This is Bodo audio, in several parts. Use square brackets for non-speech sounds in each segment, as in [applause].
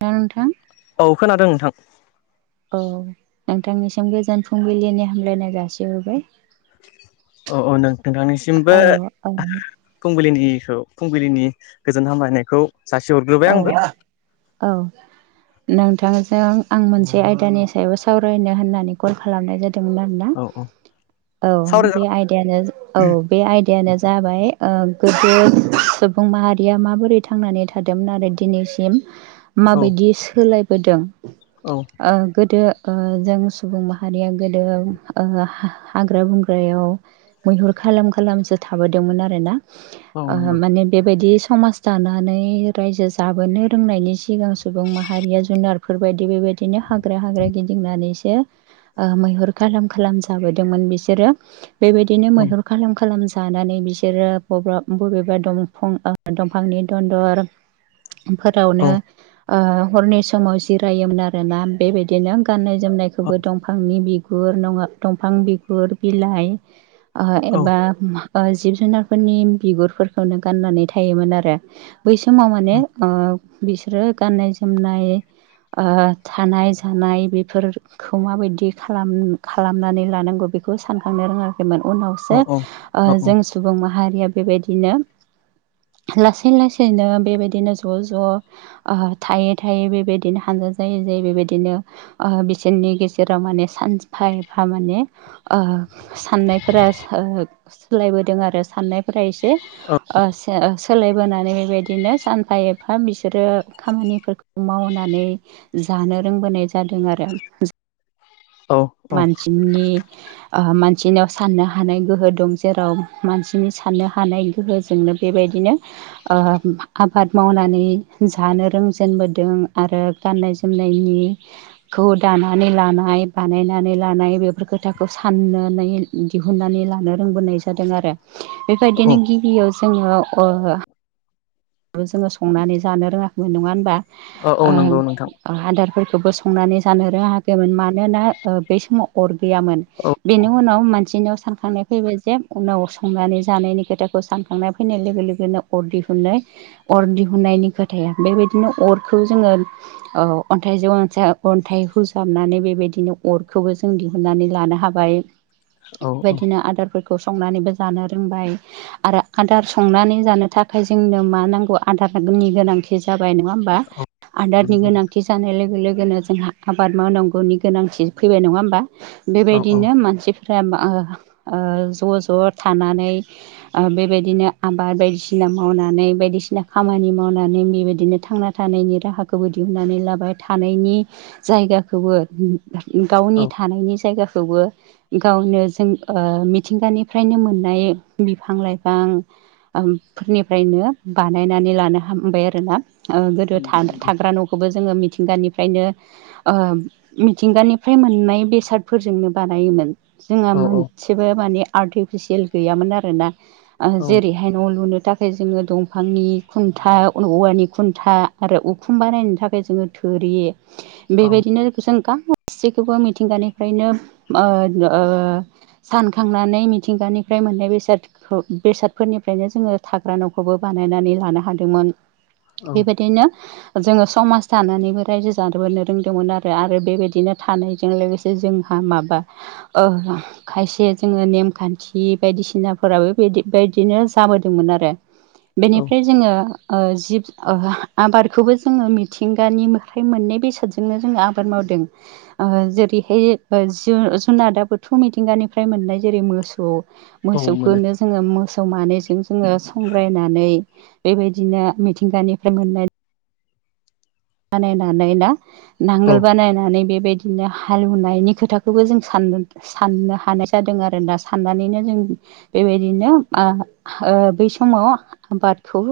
दा नोंथां औ खोनादों नोंथां। औ नोंथांनिसिम गोजोन फुंबिलिनि हामलायनाय जासिहरबाय। औ औ नों नोंथांनिसिमबो औ औ फुंबिलिनिखौ फुंबिलिनि गोजोन हामलायनायखौ सासेयाव ग्रोब औ औ। नोंथांजों आं मोनसे आयदानि सायाव सावरायनो होननानै कल खालामनाय जादोंमोन। नों औ औ औ सावराय बे जागोन आयदायानो औ बे आयदायानो जाबाय गोदो सुबुं माहारिया माबोरै थांनानै था थादोंमोन आरो दिनैसिम औ माबायदि सोलायबोदों औ। गोदो जों सुबुं माहारिया गोदो हाग्रा बंग्रायाव मैहुर खालाम खालामसो थाबोदोंमोन आरो ना। औ नंगौ माने बेबायदि समाज दानानै रायजो जाबोनो रोंनायनि सिगां सुबुं माहारिया जुनारफोरबायायदि बेबायदिनो हाग्रा हाग्रा गिदिंनानैसो मैहुर खालाम खालाम जाबोदोंमोन बिसोरो बेबायदिनो औ मैहुर खालाम खालाम जानानै बिसोरो बबब बबेबा दंफां दंफांनि दन्दर औ फोरावनो हरनि समाव जिरायोमोन आरोना बेबायदिनो गाननाय जोम जोमनायखौबो दंफांनि बिगुर नङा दंफां बिगुर बिलाइ औ एबा जिब जुनारफोरनि बिगुरफोरखौनो गाननानै थायोमोन आरो बै समाव माने बिसोरो गाननाय जोमनाय थानाय जानाय बेफोरखौ माबायदि खालाम खालामनानै लानांगौ बे खौ सानखांनो रोङाखैमोन उनाव औ औ औ सो सुबुं माहारिया बेबायदिनो लासै लासैनो बेबायदि बिदिनो ज' ज' थायै थायै बेबायदिनो हानजा जायै जायै बेबायदिनो बिसोरनि गेजेराव माने सानजफा एफा माने साननायफोरा सोलायबोदों आरो साननायफोरा एसे सोलायबोनानै बेबायदिनो सान एफा एफा बिसोरो खामानिफोरखौ मावनानै जानो रोंबोनाय जादों आरो औ मानसिनि ओ मानसिनियाव साननो हानाय गोहो दं जेराव मानसिनि साननो हानाय गोहोजोंनो बेबायदिनो ओ आबाद मावनानै जानो रोंजेनबोदों आरो गाननाय जोमनायनिखौ दानानै लानाय बानायनानै लानाय बेफोर खोथाखौ साननानै दिहुननानै लानो रोंबोनाय जादों आरो। औ बेबायदिनो गिबियाव जोङो अर जोङो संनानै जानो रोङाखैमोन नङा होनबा औ औ ओ नंगौ नोंथां ओ आदारफोरखौबो संनानै जानो रोङाखैमोन मानोना ओ बै समाव अर गैयामोन औ औ बेनि उनाव मान सिनाव सानखांनाय फैबाय जे उनाव संनानै जानायनि खोथाखौ सानखांनाय फैनाय लोगो लोगोनो अर दिहुनाय अर दिहुननायनि खोथाया बेबायदिनो अरखौ जोङो औ अन्थाइजों असाय अन्थाइ हुजाबनानै बेबायदिनो अरखौबो जों दि हुननानै लानो हाबाय औ बेबायदिनो आदारफोर संनानैबो जानो रोंबाय आरो आदार संनानै जानो थाखाय जोंनो मा नांगौ आदारनि गोनांथि जाबाय औ आदारनि नंगौ गोनांथि जानाय लोगो लोगोनो जोंहा आबाद मावनांगौनि गोनांथि फैबाय नङा होमबा? औ औ बेबायदिनो मानसिफोरा ओ ओ ज' ज' थानानै ओ बेबायदिनो आबाद बायदिसिना मावनानै बायदिसि सिना खामानि मावनानै बेबायदिनो थांना थानायनि राहाखौबो दिहुननानै लाबाय थानायनि जायगाखौबो औ गावनि थानायनि जायगाखौबो गावनो जों ओ मिथिंगानिफ्रायनो मोननाय बिफां लाइफां फोरनिफ्रायनो बानायनानै लानो हामबाय आरो ना ओ गोदो था-थाग्रा न' खौबो जोङो मिथिंगानिफ्रायनो ओ मिथिंगानिफ्राय मोननाय बेसादफोरजोंनो बानायोमोन। जोंहा औ मोनसेबो माने आर्टिफिसियेल गैयामोन आरोना ओ औ जेरै बेहाइ न' लुनो थाखाय जोङो दं फांनि खुन्था औवानि खुन्था आरो उखुम बानायनो थाखाय जोङो थोरि बेबायदिनो जों गाव सैखौबो मिथिंगानिफ्रायनो ओ ओ सानखांनानै मिथिंगानिफ्राय मोननाय बेसादखौ बेसादफोरनिफ्रायनो जोङो थाग्रा न'खौबो बानायनानै लानो हादोंमोन बेबायदिनो जोङो समाज थानानैबो रायजो जानोबोनो रोंदोंमोन आरो आरो बेबायदिनो थानायजों लोगोसे जोंहा माबा ओ खायसे जोङो नेमखान्थि बायदिसिनाफोराबो बे बेदिनो जाबोदोंमोन आरो। औ बेनिफ्राय जोङो ओ जिब ओ आबादखौबो जोङो मिथिंगानिफ्राय मोननाय बेसादजोंनो जोङो आबाद मावदों। ओ जेरैहाय जु-जुनादा बोथौ मिथिंगानिफ्राय मोननाय जेरै मोसौ औ मोनो मोसौखोनो जोङो मोसौ मानैजों जोङो संग्रायना बेबायदिनो मिथिंगानिफ्राय मोननाय बानायनानै ना औ नांगोल बानायनानै बेबायदि नो हालेवनायनि खोथाखौबो जों सानदों। साननो हानाय जादों आरोना साननानैनो जों बेबायदिनो ओ ओ बै समाव आबादखौ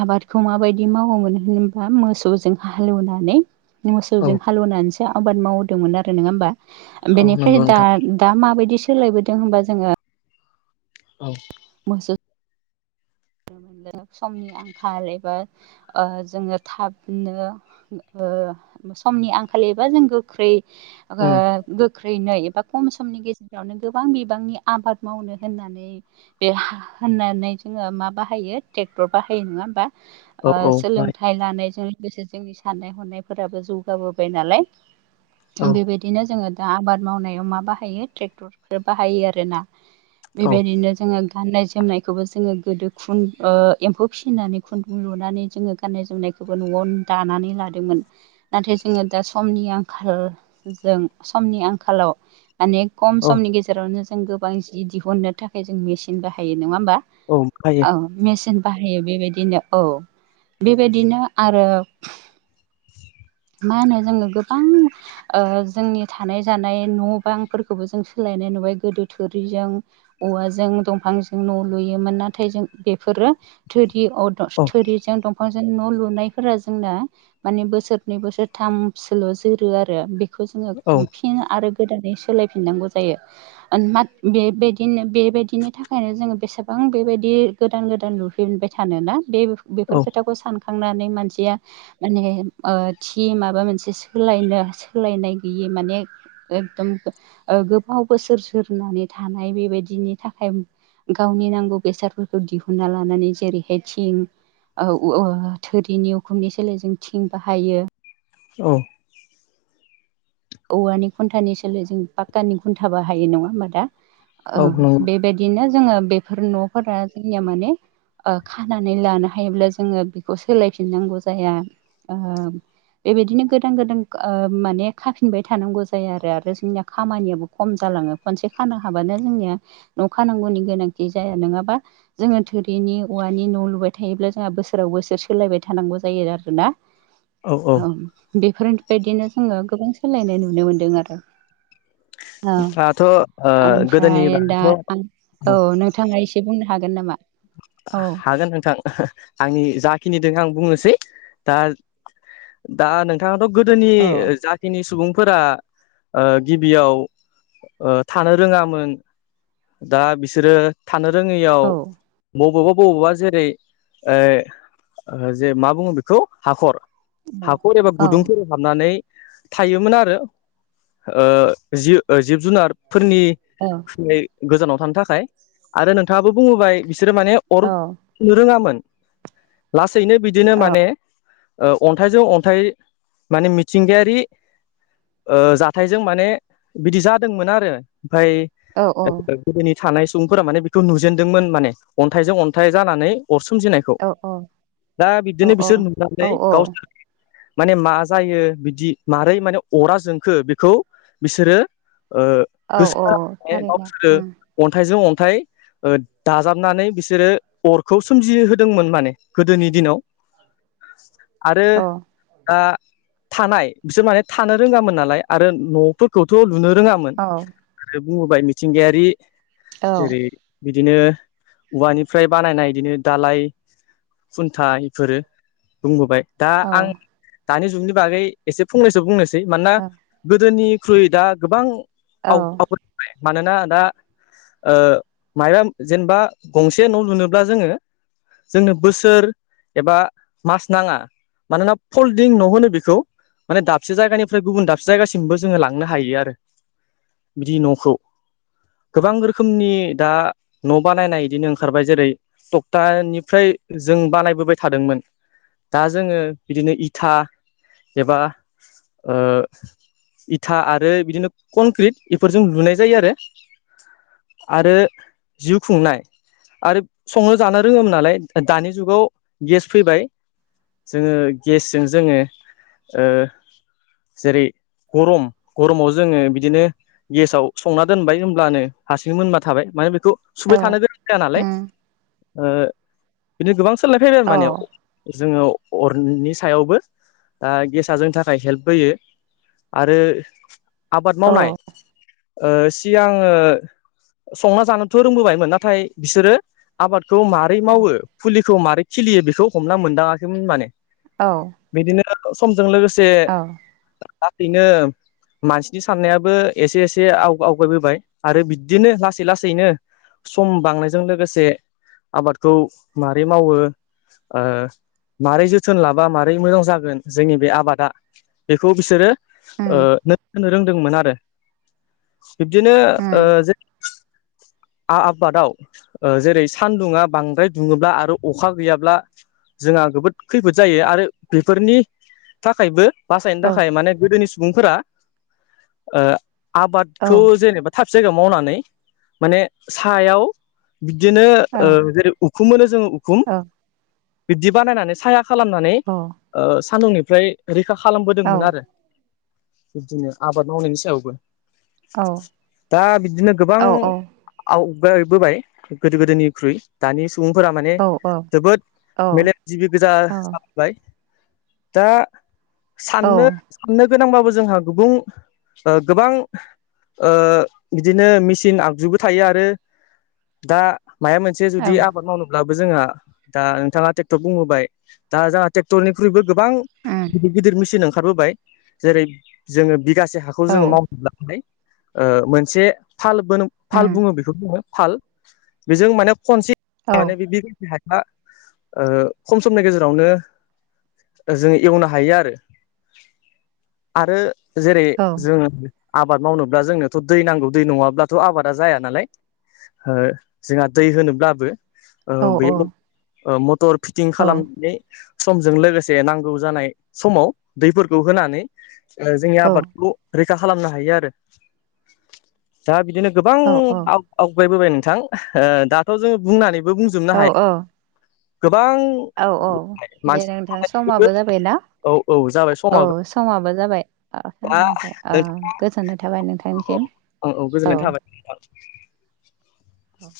आबादखौ माबायदि मावोमोन होनबा मोसौजों हालौवनानै औ मोसौजों हालेवनानैसो आबाद मावदोंमोन आरो नोंङा होमबा? औ बेनिफ्राय नंगौ दा नोंथां दा माबायदि सोलायबोदों होनबा जोङो औ मोसो दाना समनि आंखाल एबा ओ जोङो थाबनो ओ समनि आंखाल एबा जों गोख्रै ओ औ गोख्रैनो एबा खम समनि गेजेरावनो गोबां बिबांनि आबाद मावनो होननानै बे हा होननानै जोङो मा बाहायो ट्रेक्टर बाहायो नङा होमबा? औ ओ औ बाय सोलोंथाइ लानायजों लोगोसे जोंनि साननाय हनायफोराबो जौगाबोबाय नालाय औ बेबाय दिनो जोङो दा आबाद मावनायाव मा बाहायो ट्रेक्टरफोर बाहायो आरो ना। औ बेबायदिनो जोङो गाननाय जोमनायखौबो जोङो गोदो खुन ओ एम्फौ फिसिनानै खुन्दुं लुनानै जोङो गाननाय जोमनायखौबो न'आव दानानै लादोंमोन। नाथाय जोङो दा समनि आंखालजों समनि आंखालाव माने खम औ समनि गेजेरावनो जों गोबां जि दिहुननो थाखाय जों मेचिन बाहायो नङा होमबा? औ ओमफाय औ मेचिन बाहायो बेबायदिनो औ बेबायदिनो आरो मा होनो जोङो गोबां ओ जोंनि थानाय जानाय न' बांफोरखौबो जों सोलायनाय नुबाय गोदो थुरिजों औवाजों दंफांजों न' लुयोमोन नाथाय जों बेफोरो थोरि औ थ थोरिजों दंफांजों न' लुनायफोरा जोंना माने बोसोर नै बोसोरथामसोल' जोरो आरो बेखौ जोङो औ खुंफिन आरो गोदानै सोलायफिननांगौ जायो। मा बेबायदिनो बेबायदिनि थाखायनो जोङो बेसेबां बेबायदि गोदान गोदान लुफिनबाय थानो ना बे बेफोर औ खोथाखौ सानखांनानै मानसिया माने ओ थि माबा मोनसे सोलायनो सोलायनाय गैयि माने एकदम गोबाव बोसोर जोरनानै थानाय बेबायदिनि थाखाय गावनि नांगौ बेसादफोरखौ दिहुनना लानानै जेरैहाय थिं औ ओ थोरिनि उखुमनि सोलाय जों थिं बाहायो। औ। औवानि खुन्थानि सोलाय जों पाक्कानि खुन्थाबा हायो नङा होमबा दा? ओ औ नंगौ बेबायदि बिदिनो जोङो बेफोर न'फोरा जोंनिया माने ओ खानानै लानो हायोब्ला जोङो बेखौ सोलायफिननांगौ जाया ओ बेबायदिनो गोदान गोदान ओ माने खाफिनबाय थानांगौ जाया आरो आरो जोंनिया खामानियाबो खम जालाङो खनसे खानो हाबानो जोंनिया न' खानांगौनि गोनांथि जाया नङाबा जोङो थोरिनि औवानि न' लुबाय थायोब्ला जोंहा बोसोराव बोसोर सोलायबाय थानांगौ जायो आरोना? [inaudible] औ बेफोरबायदिनो जोङो गोबां सोलायनाय नुनो मोनदों आरो। औ दाथ' ओ गोदोनि ओमफ्राय दा बागैथ' औ औ नोंथाङा एसे बुंनो हागोन नामा? औ हागोन नोंथां आंनि जाखिनि दोङो आं बुंनोसै दा दा नोंथाङाथ' गोदोनि औ जा खिनि सुबुंफोरा ओ गिबियाव ओ थानो रोङामोन दा बिसोरो थानो औ रोङैयाव बबावबा बबावबा जेरै ओ ओ जे मा बुङो बेखौ हाखर हाखर एबा औ गुदुंफोर हाबनानै थायोमोन आरो। ओ जिउ ओ जिब जुनारफोरनि औ। थाखाय गोजानाव थानो थाखाय आरो नोंथाङाबो बुङोबबाय बिसोरो माने अर औ रोङामोन लासैनो बिदिनो माने ओ अन्थाइजों अन्थाइ माने मिथिंगायारि ओ जाथायजों माने बिदि जादोंमोन आरो ओमफ्राय औ औ। गोदोनि थानाय सुबुंफोरा माने बेखौ नुजेनदोंमोन माने अन्थाइजों अन्थाइ जानानै अर सोमजिनाय औ दा बिदिनो बिसोर औ नुनानै गावसोर [unintelligible] माने मा जायो बिदि मारै माने अरा जोंखो बेखौ बिसोरो ओ औ अ थारैनो उम ओ अन्थाइजों अन्थाइ ओ दाजाबनानै बिसोरो अरखौ सोमजिहोदोंमोन माने गोदोनि दिनाव आरो औ गा थानाय बिसोर माने थानो रोङामोन नालाय आरो न'फोरखौथ' लुनो रोङामोन औ [unintelligible] आरो बुङोबाय मिथिंगायारि औ एरै बिदिनो औवानिफ्राय बानायनाय बिदिनो दालाय खुन्थाइ फोरो बुंबोबाय दा औ आं दानि जुगनि बागै एसे फंनैसो बुंनोसै मानोना औ गोदोनि ख्रुइ दा गोबां औ उम आवखावबाय [unintelligible] मानोना दा ओ माइबा जेनेबा गंसे न' लुनोब्ला जोङो जोंनो बोसोर एबा मास नाङा मानोना फल्डिं न'होनो बेखौ। माने दाबसे जायगानिफ्राय गुबुन दाबसे जायगासिमबो जोङो लांनो हायो आरो बिदि न'खौ। गोबां रोखोमनि दा न' बानायनाय बिदिनो ओंखारबाय जेरै टकथानिफ्राय जों बानायबोबाय थादोंमोन। दा जोङो बिदिनो इथा एबा ओ इथा आरो बिदिनो कनक्रिट बेफोरजों लुनाय जायो आरो। आरो जिउ खुंनाय आरो संनो जानो रोङोमोन नालाय दानि जुगाव गेस फैबाय जोङो गेसजों जोङो ओ जेरै गरम गरमाव जोङो बिदिनो गेसाव संना दोनबाय होनोमब्लानो हारसिं मोनना थाबाय माने बेखौ सुबाय थानो गोनां जाया नालाय। ओ बिदि गोबां सोलाय फैबाय आरो औ माने जोङो अरनि सायावबो ओ गेसा जोंनि थाखाय हेल्प होयो। आरो आबाद औ मावनाय ओ सिगां संना जानोथ' रोंबोबायमोन नाथाय बिसोरो आबादखौ मारै मावो फुलिखौ मारै खिलियो बेखौ हमना मोनदाङाखैमोन माने। औ। बिदिनो समजों लोगोसे औ [unintelligible] मानसिनि साननायाबो एसे एसे एसे आवग-आवगायबोबाय आरो बिदिनो लासै लासैनो सम बांनायजों लोगोसे आबादखौ मारै मावो ओ मारै जोथोन लाबा मारै मोजां जागोन जोंनि बे आबादा बेखौ बिसोरो उम ओ होनो रोंदोंमोन आरो। बिब्दिनो ओ उम जे आ-आबादाव ओ जेरै सानदुङा बांद्राय दुङोब्ला आरो अखा गैयाब्ला जोंहा जबोद खैफोद जायो आरो बेफोरनि थाखायबो बासायनो औ थाखाय माने गोदोनि सुबुंफोरा ओ औ आबादखौ जेनेबा थाब जायगायाव मावनानै माने सायाव बिदिनो ओ जेरै उखुम मोनो जों उखुम ओ बिबदि बानायनानै साया खालामनानै ओ सान्दुंनिफ्राय रैखा खालामबोदोंमोन आरो बिब्दिनो आबाद मावनायनि सायावबो दा बिदिनो गोबां औ आवगायबोबाय गोदो गोदोनिख्रुइ दानि सुबुंफोरा माने जोबोद मेलेमजिबि गोजा दा औ साननो साननो गोनांबाबो जोंहा गुबुं गोबां बिदिनो मिसिन आगजुबो थायो आरो दा माया मोनसे जुदि आबाद मावनो अब्लाबो जोंहा दा नोंथाङा टेट' बुंबोबाय दा जोंथ ट्रेक्टरनिख्रुइबो गोबां उम गिदिर गिदिर मेसिन ओंखारबोबाय जेरै जोङो बिगासे हाख खौ औ जोङो मावनोब्लाथाय ओ मोनसे थालबोन फाल उम बुङो बेखौ बुङो फाल बेजों माने खनसे औ माने [inaudible] दा ओ खम समनि गेजेरावनो जोङो एवनो हायो आरो आरो। जेरै औ जोङो आबाद मावनोब्ला जोंनोथ' दै नांगौ दै नङाब्लाथ' आबाद दा जाया नालाय जोंहा दै होनोब्लाबो औ बैयाव ओ मटर फिटिं औ खालामनानै समजों लोगोसे नांगौ जानाय समाव दैफोरखौ होनानै जोंनि औ आबादखौ रैखा खालामनो हायो आरो दा बिदिनो गोबां आवगायबोबाय नोंथां दाथ' जोङो बुंनानैबो बुंजोबनो औ हाया गोबां औ औ दे मानसिनि नोंथां थाखायबो समाबो जाबाय ना। औ औ जाबाय औ समाबो समाबो जाबाय दा नाथाय गोजोननाय थाबाय नोंथां नोंथांनिसिम औ औ गोजोननाय थाबाय औ